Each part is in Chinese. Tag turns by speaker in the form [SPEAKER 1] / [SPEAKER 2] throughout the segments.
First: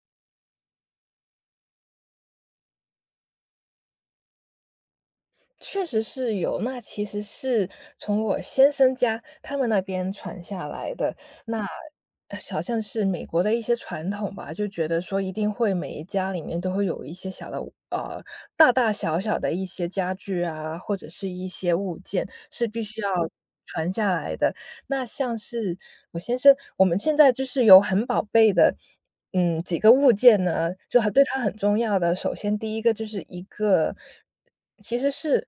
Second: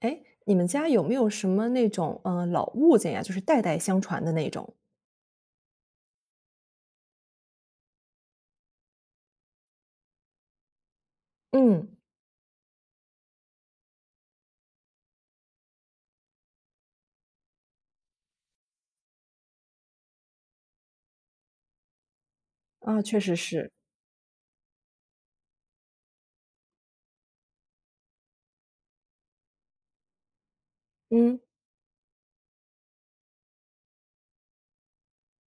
[SPEAKER 1] 哎，你们家有没有什么那种，老物件呀，就是代代相传的那种？
[SPEAKER 2] 确实是有，那其实是从我先生家他们那边传下来的。那
[SPEAKER 1] 嗯。
[SPEAKER 2] 好像是美国的一些传统吧，就觉得说一定会每一家里面都会有一些小的呃大大小小的一些家具啊，或者是一些物件是必须
[SPEAKER 1] 啊，
[SPEAKER 2] 要
[SPEAKER 1] 确实是。
[SPEAKER 2] 传下来的。那像是我先生我们现在就是有很宝贝的，几个物件呢，就很对
[SPEAKER 1] 嗯。
[SPEAKER 2] 他很重要的。首先第一个就是一个其实是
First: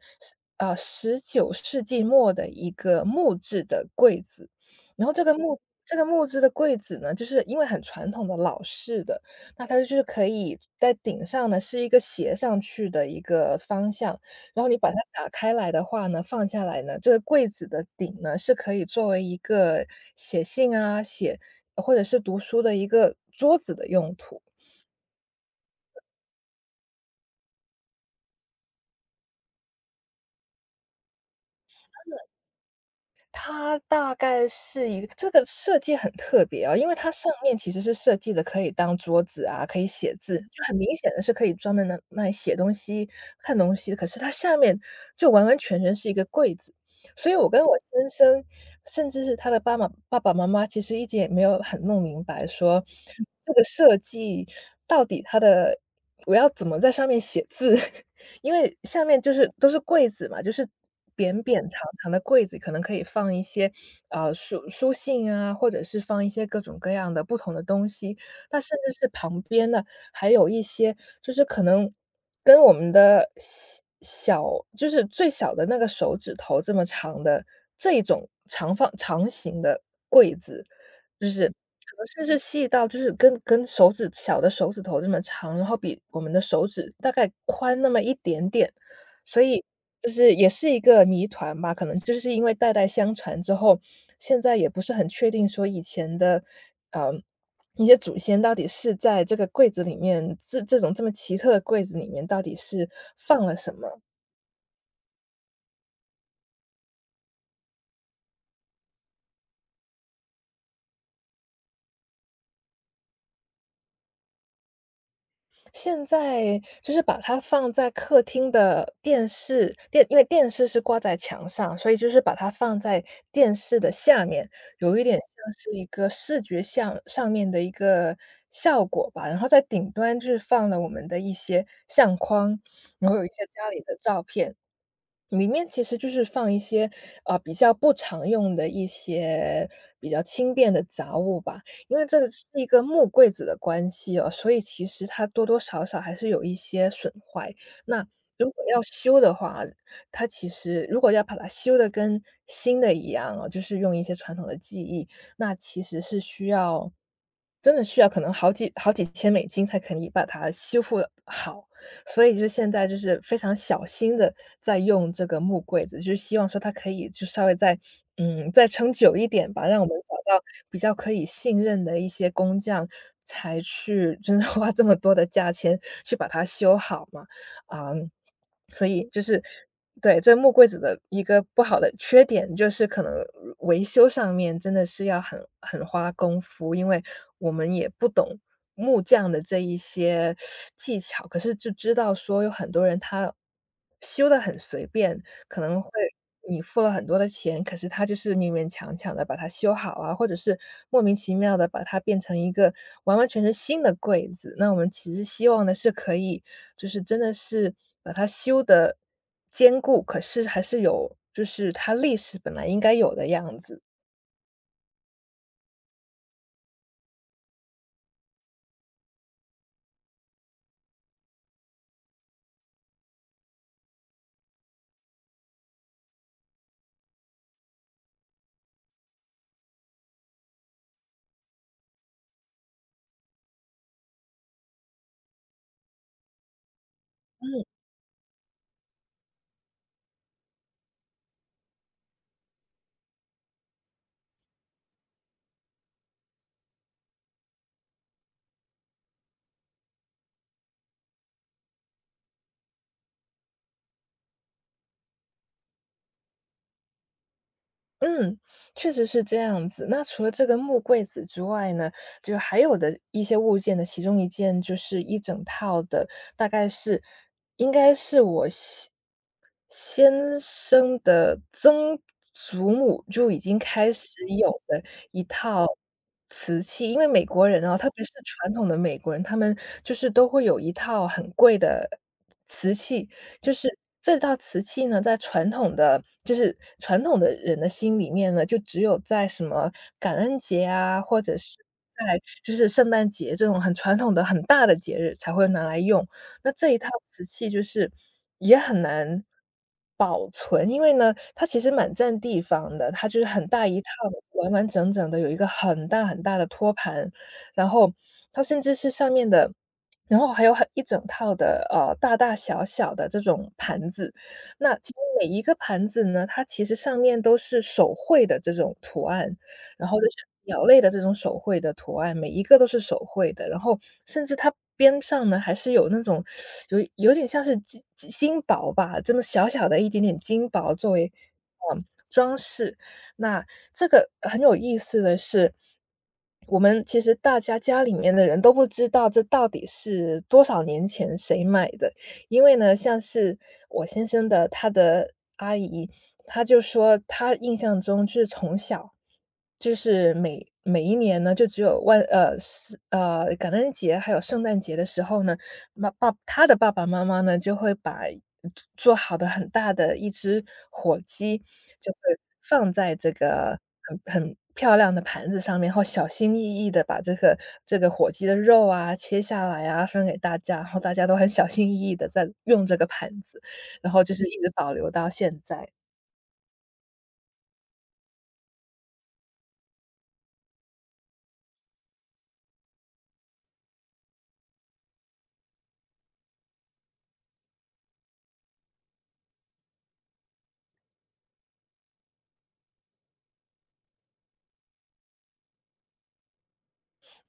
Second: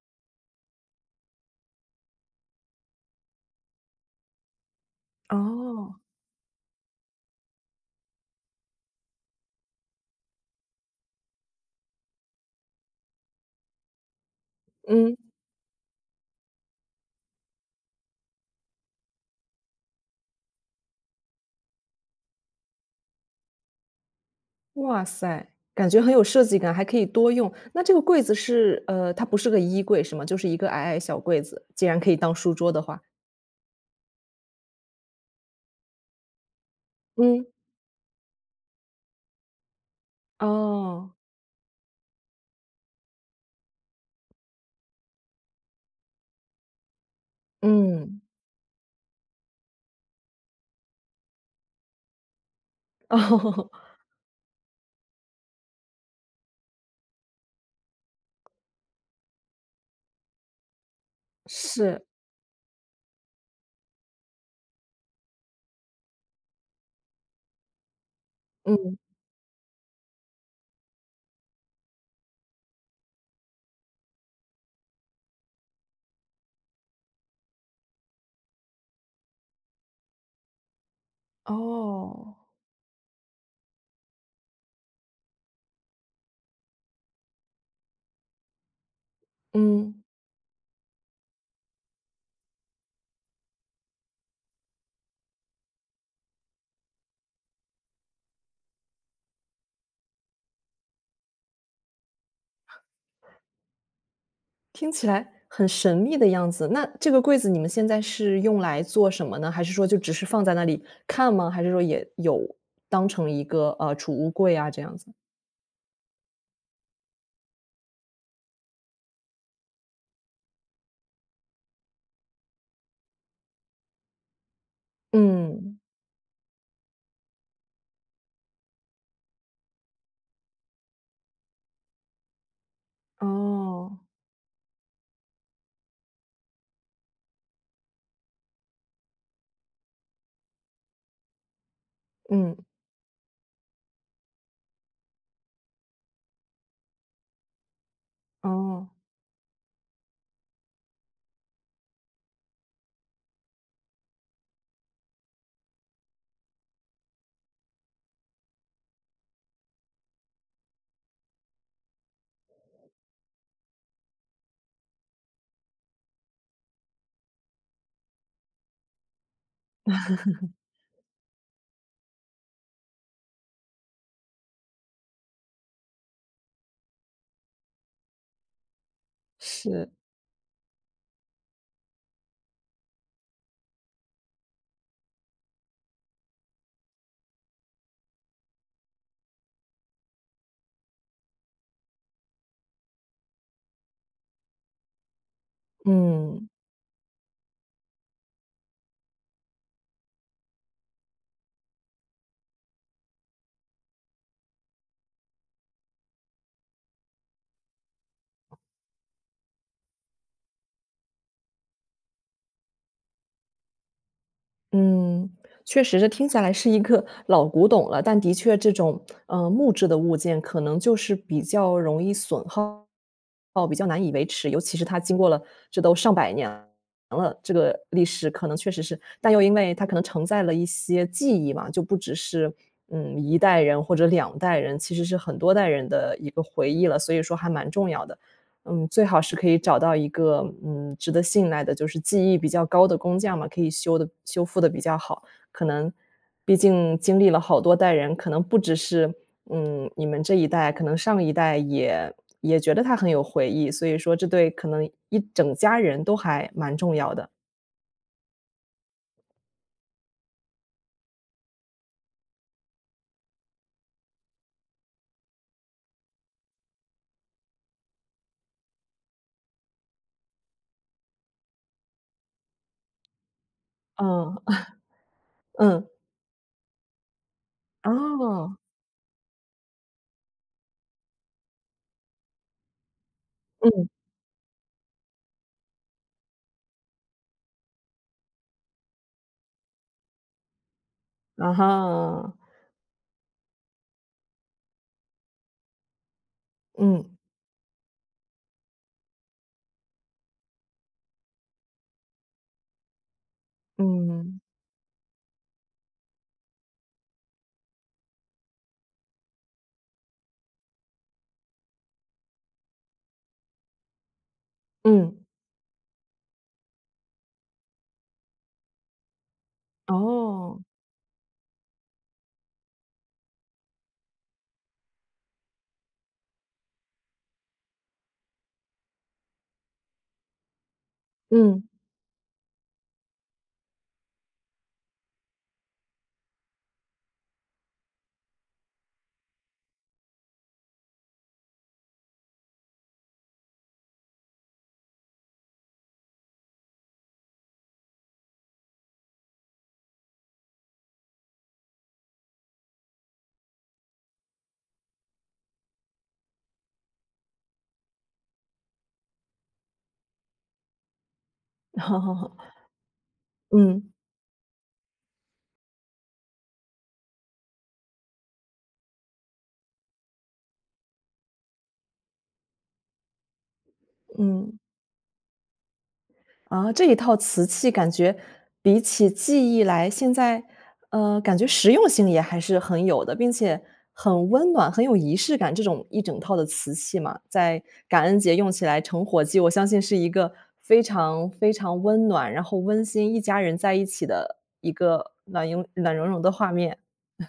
[SPEAKER 2] 19世纪末的一个木质的柜子，然后这
[SPEAKER 1] 哦。
[SPEAKER 2] 个木质的柜子呢，就是因为很传统的老式的，那它就是可以在顶上呢，是一个斜上去的一个方向，然后你把它
[SPEAKER 1] 嗯。
[SPEAKER 2] 打开来的话呢，放下来呢，这个柜子的顶呢，是可以作为一个写信啊，写或者是读书的一个桌子的用途。
[SPEAKER 1] 哇塞，感觉很有设计感，还可以多用。那这个柜子是它不是个衣柜是吗？就是一个矮矮小柜子，既然可以当书桌的话。
[SPEAKER 2] 它大概是一个这个设计很特别啊，因为它上
[SPEAKER 1] 嗯。
[SPEAKER 2] 面其实是设计的可以当桌子啊，可以写字，就很明显
[SPEAKER 1] 哦。
[SPEAKER 2] 的是可以专门拿来写东西、看东西的。可是它下面就完完全全是一个柜子，所以我跟我先
[SPEAKER 1] 嗯。
[SPEAKER 2] 生，甚至是他的爸爸妈妈，其实一直也没有很弄明白说 这个
[SPEAKER 1] 哦。
[SPEAKER 2] 设计到底它的我要怎么在上面写字？因为下面就是都是柜子嘛，就是扁扁长
[SPEAKER 1] 是。
[SPEAKER 2] 长的柜子，可能可以放一些书信啊，或者是放一些各种各样的不同的东西。那甚
[SPEAKER 1] 嗯。
[SPEAKER 2] 至是旁边呢，还有一些就是可能跟我们的就是最小的那个手指头这么长的这种长形的柜子，就是可能甚
[SPEAKER 1] 哦。
[SPEAKER 2] 至细到就是跟手指小的手指头这么长，然后比我们的手指大概宽那么一点点，所以
[SPEAKER 1] 嗯。
[SPEAKER 2] 就是也是一个谜团吧。可能就是因为代代相传之后，现在也不是很确定说以前的，呃，一些祖先到底是在这个柜子里面，这种这么奇特的柜子里面到底是放了什么。
[SPEAKER 1] 听起来很神秘的样子。那这个柜子你们现在是用来做什么呢？还是说就只是放在那里看吗？还是说也有当成一个储物柜啊这样子？
[SPEAKER 2] 现在就是把它放在客厅的电视因为电视是挂在墙上，所以就是把它放在电视的下面，有一点像是
[SPEAKER 1] 嗯。
[SPEAKER 2] 一个视觉像上面的一个效果吧。然后在顶端就是放了我们的一些相框，然后有一些家里的
[SPEAKER 1] 哦。
[SPEAKER 2] 照片。里面其实就是放一些，比较不常用的一些比较轻便的杂物吧。因为这是
[SPEAKER 1] 嗯。
[SPEAKER 2] 一个木柜子的关系哦，所以其实它多多少少还是有一些损坏。那如果要
[SPEAKER 1] 哦。
[SPEAKER 2] 修的话，它其实如果要把它修的跟新的一样哦，就是用一些传统的技艺，那其实是需要真的需要可能好几千美金才可以把它修复好。所以就现在就是非常小心的在用这个木柜子，就是希望说它可以就稍微再再撑久一点吧，让我们找到比较可以信任的一些工匠，才去真的花这么多的价钱去把它修好嘛，啊。所以就是
[SPEAKER 1] 是。
[SPEAKER 2] 对，这木柜子的一个不好的缺点就是可能维修上面真的是要很花功夫，因为我们也不懂木匠的这一些技巧，可是就知道说有很多人他修得很随便，可能会
[SPEAKER 1] 嗯。
[SPEAKER 2] 你付了很多的钱，可是它就是勉勉强强的把它修好啊，或者是莫名其妙的把它变成一个完完全全新的柜子。那我们其实希望的是可以就是真的是把它修得坚固，可是还是有就是它历史本来应该有的样子。
[SPEAKER 1] 嗯，确实这听下来是一个老古董了，但的确这种，木质的物件可能就是比较容易损耗，哦比较难以维持，尤其是它经过了这都上百年了，这个历史可能确实是，但又因为它可能承载了一些记忆嘛，就不只是嗯一代人或者两代人，其实是很多代人的一个回忆了，所以说还蛮重要的。嗯，最好是可以找到一个，嗯，值得信赖的，就是技艺比较高的工匠嘛，可以修复的比较好。可能毕竟经历了好多代人，可能不只是嗯，你们这一代，可能上一代也觉得他很有回忆，所以说这对可能一整家人都还蛮重要的。
[SPEAKER 2] 嗯，确实是这样子。那除了这个木柜子之外呢，就还有的一些物件的其中一件就是一整套的，大概是应该是我先生的曾祖母就已经开始
[SPEAKER 1] 嗯。
[SPEAKER 2] 有了一 套
[SPEAKER 1] 嗯。
[SPEAKER 2] 瓷器，因为美国人啊，特别是传
[SPEAKER 1] 哦。
[SPEAKER 2] 统的美国人，他们就是都会有一套很贵的瓷器，就是
[SPEAKER 1] 嗯。
[SPEAKER 2] 这套瓷器呢，在传统的就是传统的人的心里面呢，就只有在什么感恩节啊，或者
[SPEAKER 1] 啊
[SPEAKER 2] 是在
[SPEAKER 1] 哈。
[SPEAKER 2] 就是圣诞节这种很传统的很大的节日才会拿来用。那这一套
[SPEAKER 1] 嗯。
[SPEAKER 2] 瓷器就是也很难保存，因为呢，它其实蛮占地方的，它就是很大一套，
[SPEAKER 1] 嗯。
[SPEAKER 2] 完完整整的有一个很大很大的托盘，然后它甚至是上面的然后还有很一整套的，大大小小的这种盘子。那其实
[SPEAKER 1] 嗯。
[SPEAKER 2] 每一个盘子呢，它其实上面都是手绘的这种图案，然后就是
[SPEAKER 1] 哦。
[SPEAKER 2] 鸟类的这种手绘的图案，每一个都是手绘的。然后甚至它边上呢，还是有那种有点像是金箔吧，这么小小的一点点金箔作为，
[SPEAKER 1] 嗯。
[SPEAKER 2] 嗯，装饰。那这个很有意思的是，我们其实大家家里面的人都不知道这到底是多少年前谁买的，因为呢，像是我先生的他的阿姨，她就说她印象中是从小就是每一年呢，就只有是感恩节还有圣诞节的时候呢，他的爸爸妈妈呢就会把做好的很大的一只火鸡，就会
[SPEAKER 1] 好好好。
[SPEAKER 2] 放在这个
[SPEAKER 1] 嗯。
[SPEAKER 2] 很漂亮的盘子上面，然后小心翼翼的把这个火鸡的肉啊切下来啊分给大家，然后大家都很小心翼翼的在用这个盘子，然后就是一直
[SPEAKER 1] 嗯。
[SPEAKER 2] 保留到现在。
[SPEAKER 1] 啊，这一套瓷器感觉比起记忆来，现在，感觉实用性也还是很有的，并且很温暖，很有仪式感。这种一整套的瓷器嘛，在感恩节用起来成火鸡，我相信是一个非常非常温暖，然后温馨，一家人在一起的一个暖融暖融融的画面。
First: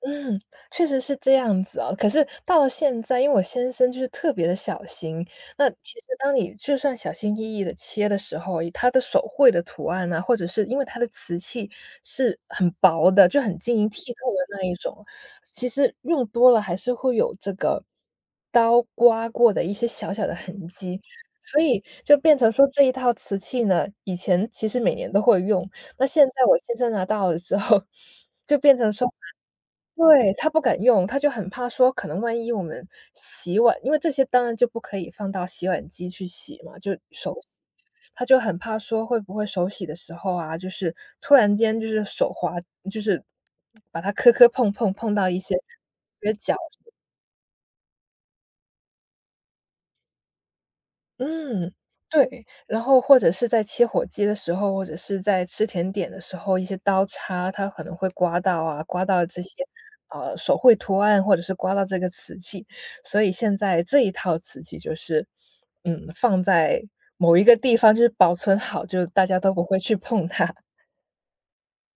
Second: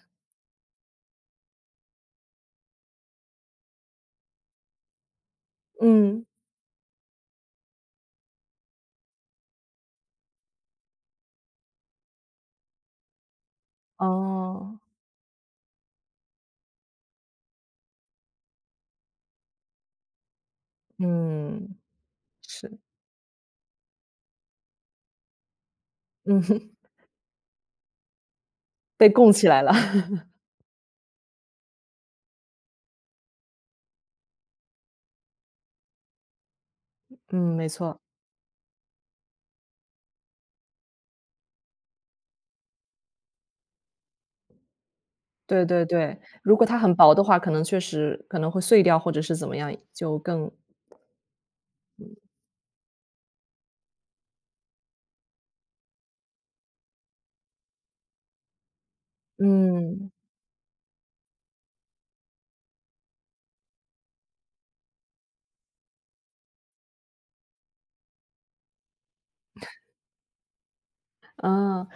[SPEAKER 2] 嗯，确实是这样子啊。可是到了现在，因为我先生就是特别的小心，那其实
[SPEAKER 1] 嗯。
[SPEAKER 2] 当你就算小心翼翼的切的时候，它的手绘的图案啊，或者是因为它的瓷器是很薄的，就很晶莹剔透的那一
[SPEAKER 1] 哦。
[SPEAKER 2] 种，其实用多了还是会有这个刀刮过的一些小小的痕迹。所
[SPEAKER 1] 嗯。
[SPEAKER 2] 以就变成说
[SPEAKER 1] 是。
[SPEAKER 2] 这一套瓷器呢，以前其实每年都会用，那现
[SPEAKER 1] 嗯。
[SPEAKER 2] 在我 先生拿到了之后，就变成
[SPEAKER 1] 被
[SPEAKER 2] 说
[SPEAKER 1] 供起来了。
[SPEAKER 2] 对，他不敢用，他就很怕说，可能万一我们洗碗因为这些当然就不可以放到洗碗机去洗嘛，就手
[SPEAKER 1] 嗯，
[SPEAKER 2] 洗。
[SPEAKER 1] 没错。
[SPEAKER 2] 他就很怕说会不会手洗的时候啊，就是突然间就是手滑，就是把它磕磕碰碰碰到一些，
[SPEAKER 1] 对对对，
[SPEAKER 2] 别搅。
[SPEAKER 1] 如果它很薄的话，可能确实可能会碎掉，或者是怎么样，就更
[SPEAKER 2] 嗯，对，然后或者是在切火鸡的时候，或者是在吃甜点的时候，一些刀叉它可能会刮到啊，刮到这些
[SPEAKER 1] 嗯。
[SPEAKER 2] 手绘图案，或者是刮到这个瓷器，所以现在这一套瓷器就是，放在某一个地方就是保存好，就大家都不会去碰它。
[SPEAKER 1] 啊。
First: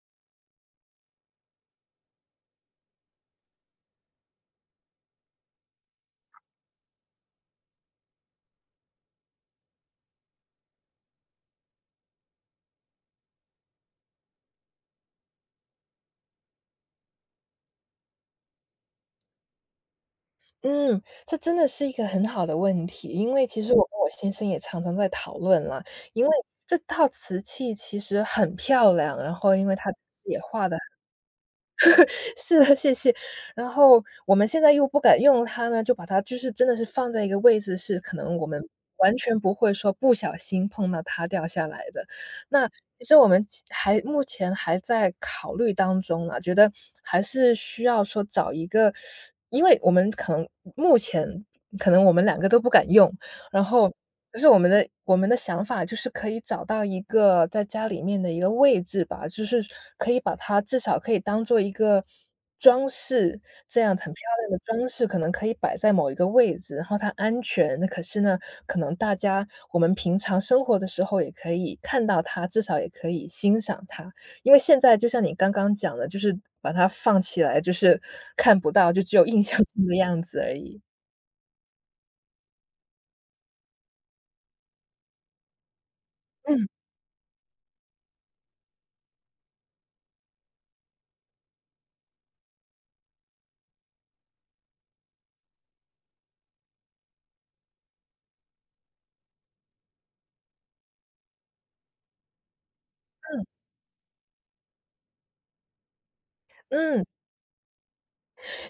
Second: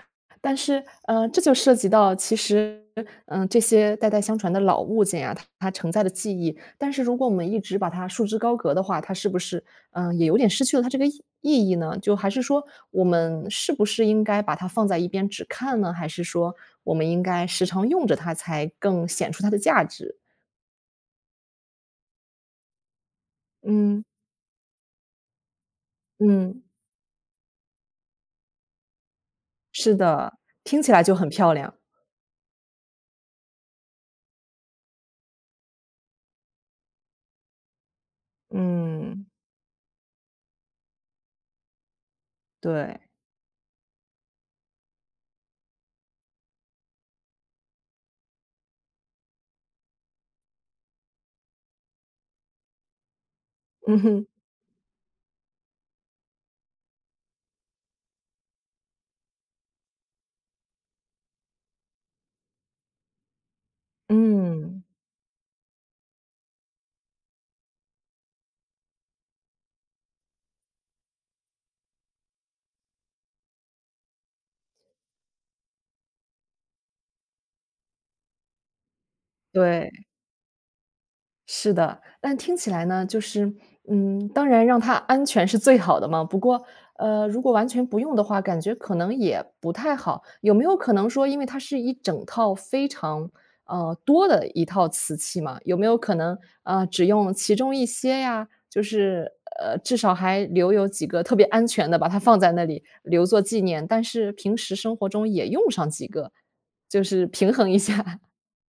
[SPEAKER 1] 但是，这就涉及到其实，这些代代相传的老物件呀，它承载的记忆，但是如果我们一直把它束之高阁的话，它是不是，也有点失去了它这个意义呢？就还是说我们是不是应该把它放在一边只看呢？还是说我们应该时常用着它才更显出它的价值？
[SPEAKER 2] 嗯，这真的是一个很好的问题，因为其实我跟
[SPEAKER 1] 嗯。
[SPEAKER 2] 我先生也常常在讨论啦，因为
[SPEAKER 1] 嗯。
[SPEAKER 2] 这套瓷器其实很漂亮，然后因为它
[SPEAKER 1] 是的。
[SPEAKER 2] 也画的。
[SPEAKER 1] 听起来就很漂亮。
[SPEAKER 2] 是的，谢谢。然后我们现在又不敢用它呢，就把它就是真的是放在一个位置，是可能我们完
[SPEAKER 1] 嗯。
[SPEAKER 2] 全不会说不小心碰到它掉下来的。那
[SPEAKER 1] 对。
[SPEAKER 2] 其实我们目前还在考虑当中啦，觉得还是需要说找一个，因为我们可能目前可能我们两个都不敢用，然后
[SPEAKER 1] 嗯哼。
[SPEAKER 2] 就是我们的想法就是可以找到一个在家里面的一个位置吧，就是可以把它至少可以当做一个装饰，这样很漂亮的
[SPEAKER 1] 嗯。
[SPEAKER 2] 装饰可能可以摆在某一个位置，然后它安全。那可是呢，可能大家我们平常生活的时候也可以看到它，至少也可以欣赏它。因为现在就像你刚刚讲的，就是把它放起来，就是看不到，就只有印象中的
[SPEAKER 1] 对。
[SPEAKER 2] 样子而已。
[SPEAKER 1] 是的，但听起来呢，就是嗯，当然让它安全是最好的嘛。不过，
[SPEAKER 2] 嗯
[SPEAKER 1] 如果完全不用的话，感觉可能也不太好。有没有可能说，因为它是一整套非常多的一套瓷器嘛，有没有可能只用其中一些呀？就是至少还留有几个特别安全的，把它放在那里留作
[SPEAKER 2] 嗯
[SPEAKER 1] 纪念。但是平时生活中也用上几个，
[SPEAKER 2] 嗯。
[SPEAKER 1] 就是平衡一下。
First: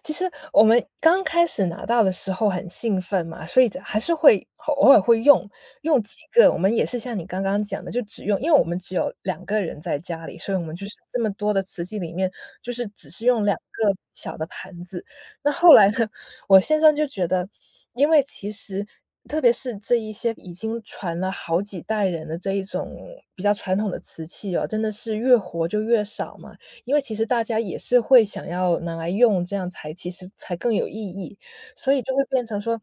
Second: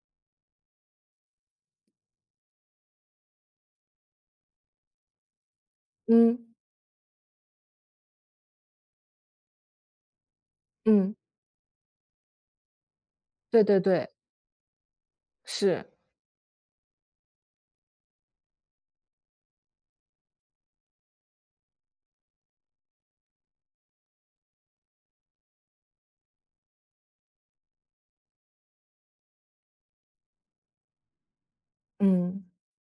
[SPEAKER 2] 其实我们刚开始拿到的时候很兴奋嘛，所以这还是会偶尔会用，用 几个。
[SPEAKER 1] 嗯。
[SPEAKER 2] 我们也是像你刚刚讲的，就只用，因为我们只有两个人在家里，所以我们就是
[SPEAKER 1] 嗯。
[SPEAKER 2] 这么多的瓷器里面，就是只是用两
[SPEAKER 1] 对对
[SPEAKER 2] 个
[SPEAKER 1] 对。
[SPEAKER 2] 小的盘子。那后
[SPEAKER 1] 是。
[SPEAKER 2] 来呢，我先生就觉得，因为其实特别是这一些已经传了好几代人的这一种比较传统的瓷器哦，真的是越活就越少嘛。因为其实大家也是会想要拿来用，这样才其实才更有意义。所以就会
[SPEAKER 1] 嗯。
[SPEAKER 2] 变成说，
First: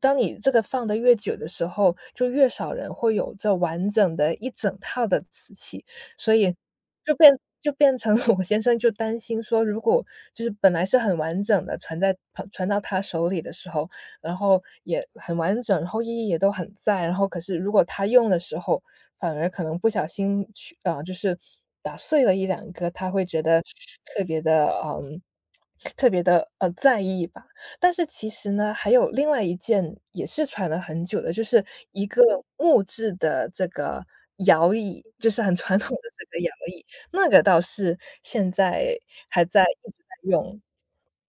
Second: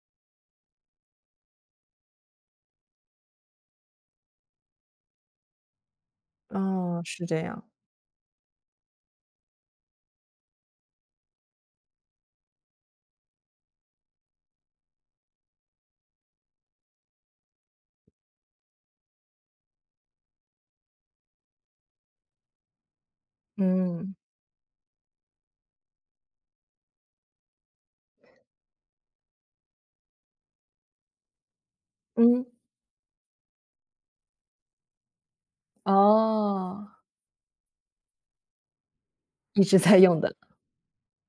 [SPEAKER 2] 当你这个放得越久的时候，就越少人会有这完整的一整套的瓷器，所以
[SPEAKER 1] 哦，
[SPEAKER 2] 就
[SPEAKER 1] 是
[SPEAKER 2] 变
[SPEAKER 1] 这样。
[SPEAKER 2] 就变成 我先生就担心说，如果就是本来是很完整的传到他手里的时候，然后也很完整，然后意义也都很在。然后可是如果他用的时候，反而可能不小心就是打碎了一两个，他会觉得
[SPEAKER 1] 嗯。
[SPEAKER 2] 特别的嗯。特别的在意吧，但是其实呢，还有另外一件也是传了很久的，就是一个
[SPEAKER 1] 嗯。
[SPEAKER 2] 木质的这个摇椅，就是很传统的这个摇椅，
[SPEAKER 1] 哦。
[SPEAKER 2] 那个倒是现在还在
[SPEAKER 1] 一直
[SPEAKER 2] 一直
[SPEAKER 1] 在用
[SPEAKER 2] 在
[SPEAKER 1] 的。
[SPEAKER 2] 用。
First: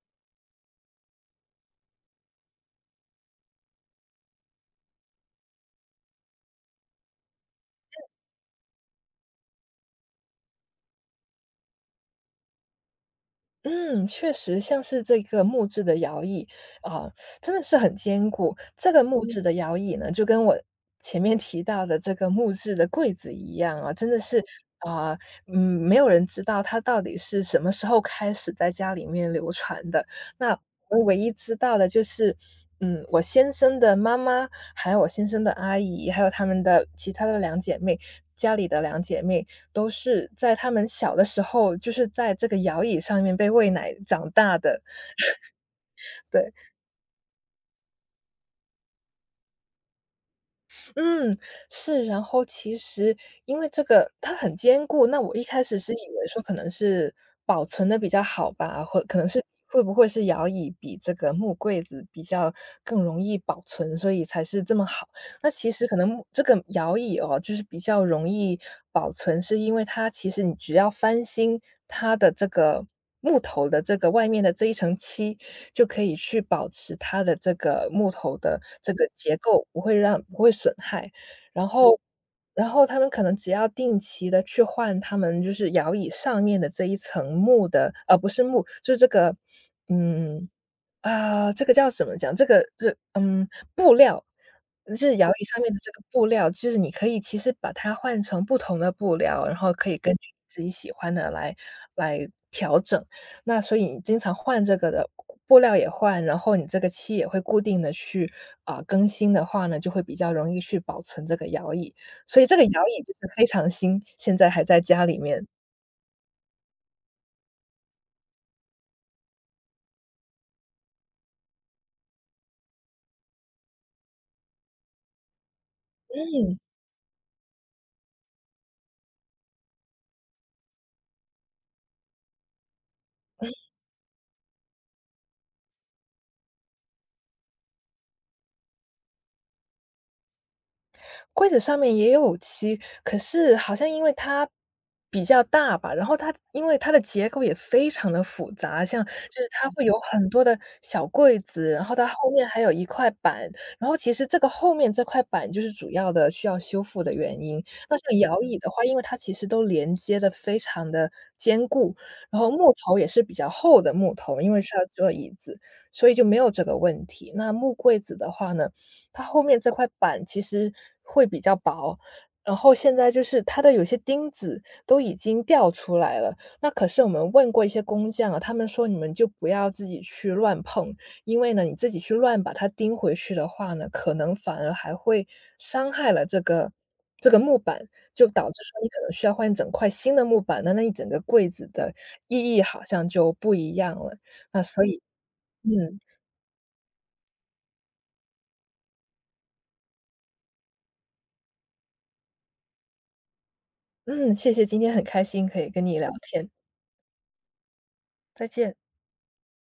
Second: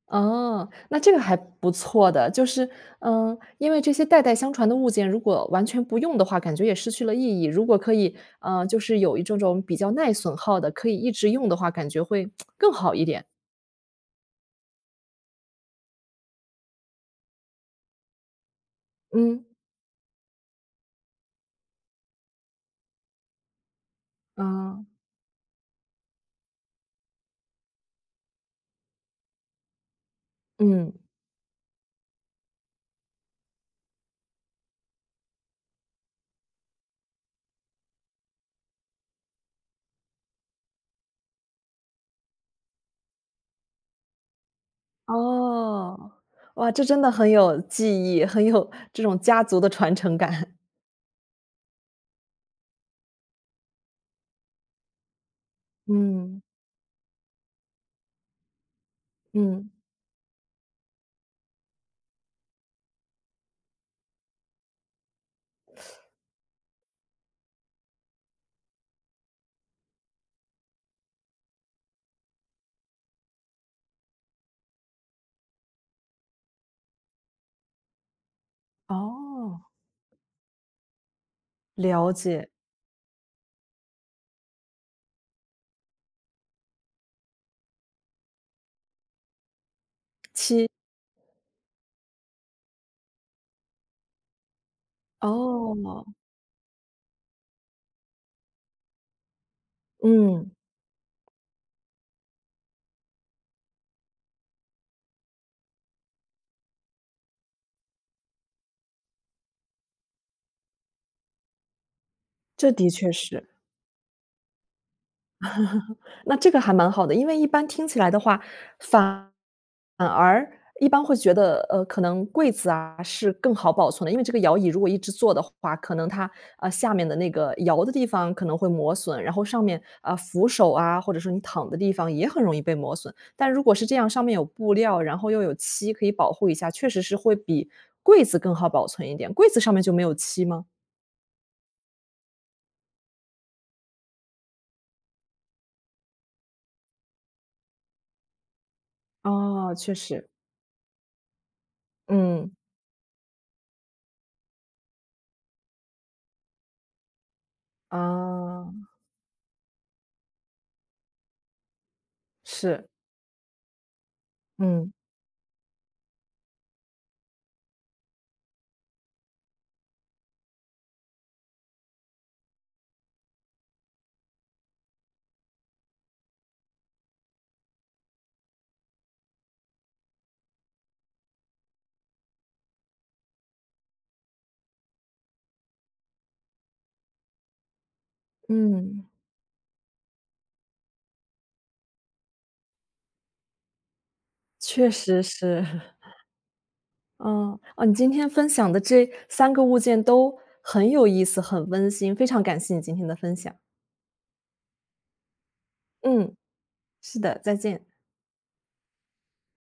[SPEAKER 1] 哦，那这个还不错的，就是嗯，因为这些代代相传的物件，如果完全不用的话，感觉也失去了意义。如果可以，就是有一种比较耐损耗的，可以一直用的话，感觉会更好一点。
[SPEAKER 2] 嗯，确实，像是这个木质的摇椅啊，真的是很坚固。这个木嗯质嗯
[SPEAKER 1] 嗯。
[SPEAKER 2] 的摇椅呢，就跟我前面提到的这个木质的柜子一样啊，真的是
[SPEAKER 1] 啊。
[SPEAKER 2] 啊，没有人知道它到底是什么时候开始在家里面流传的。那
[SPEAKER 1] 嗯。
[SPEAKER 2] 我唯一知道的就是，嗯，我先生的妈妈，还有我先生的阿姨，还有他们的其他的两姐妹，家里的两姐妹，都是在他们小的时候，就是在这个摇椅上面被喂奶长大的，
[SPEAKER 1] 哦，
[SPEAKER 2] 对。
[SPEAKER 1] 哇，这真的很有记忆，很有这种家族的传承感。
[SPEAKER 2] 嗯，是，然后其实因为这个它很坚固，那我一开始 是以为说
[SPEAKER 1] 嗯。
[SPEAKER 2] 可能是保存的比较好吧，或可能是
[SPEAKER 1] 嗯。
[SPEAKER 2] 会不会是摇椅比这个木柜子比较更容易保存，所以才是这么好。那其实可能木这个摇椅哦，就是比较容易保存，是因为它其实你只要翻新它的这个木头的这个外面的这一层漆，就可以去保持它的这个木头的这个结
[SPEAKER 1] 哦。
[SPEAKER 2] 构，不会让不会损害。然后
[SPEAKER 1] 了解。
[SPEAKER 2] 然后他们可能只要定期的去换他们就是摇椅上面的这一层木的，不是木，就是这个，嗯，
[SPEAKER 1] 七
[SPEAKER 2] 这个叫什么讲？这个是布料，就是摇椅上面的这个
[SPEAKER 1] 哦。
[SPEAKER 2] 布料，就是你可以其实把它换成不同的布料，然后可以根据你
[SPEAKER 1] 嗯。
[SPEAKER 2] 自己喜欢的来调整。那所以你经常换这个的布料也换，然后你这个漆也会固定的去，啊，更新的话呢，就会比较容易去保存这个摇椅。所以这个
[SPEAKER 1] 这
[SPEAKER 2] 摇
[SPEAKER 1] 的
[SPEAKER 2] 椅
[SPEAKER 1] 确
[SPEAKER 2] 就是非
[SPEAKER 1] 是。
[SPEAKER 2] 常新，现在还在家里面。
[SPEAKER 1] 那这个还蛮好的，因为一般听起来的话，反反而一般会觉得，可能柜子啊是更好保存的，因为这个摇椅如果一直坐的话，可能它，
[SPEAKER 2] 嗯。
[SPEAKER 1] 下面的那个摇的地方可能会磨损，然后上面，啊，扶手啊，或者说你躺的地方也很容易被磨损。但如果是这样，上面有布料，然后又有漆可以保护一下，确实是会比柜子更好保存一点，柜子上面就没有漆吗？
[SPEAKER 2] 柜子上面也有漆，可是好像因为它比较大吧，然后它因为它的结构也非常的复杂，像就是它
[SPEAKER 1] 哦，
[SPEAKER 2] 会
[SPEAKER 1] 确
[SPEAKER 2] 有很
[SPEAKER 1] 实。
[SPEAKER 2] 多的小柜子，然后它后面
[SPEAKER 1] 嗯。
[SPEAKER 2] 还有一块板，然后其实这个后面这块板就是主要的需要修复的原因。那像摇椅的
[SPEAKER 1] 啊。
[SPEAKER 2] 话，因为它其实都连接的非常的坚固，然后木
[SPEAKER 1] 是。
[SPEAKER 2] 头也是比较厚的木头，因为是要
[SPEAKER 1] 嗯。
[SPEAKER 2] 做椅子，所以就没有这个问题。那木柜子的话呢，它后面这块板其实会比较薄，然后现在就是它的有些钉子都已经掉出来了。那可是我们问过一些工匠啊，他们说你们就不要自己去乱碰，因为呢，你自己去乱把它钉回去的话呢，可能反而还会伤害了这个木板，就导致说你可
[SPEAKER 1] 嗯，
[SPEAKER 2] 能需要换一整块新的木板，那一整个柜子的意义好像就不一样了。那所
[SPEAKER 1] 确
[SPEAKER 2] 以
[SPEAKER 1] 实是。
[SPEAKER 2] 嗯，
[SPEAKER 1] 嗯。哦，你今天分享的这三个物件都很有意思，很温馨，非常感谢你今天的分享。
[SPEAKER 2] 嗯，谢谢，今天很开心可以跟你聊
[SPEAKER 1] 嗯。
[SPEAKER 2] 天，
[SPEAKER 1] 是的，再见。
[SPEAKER 2] 再见。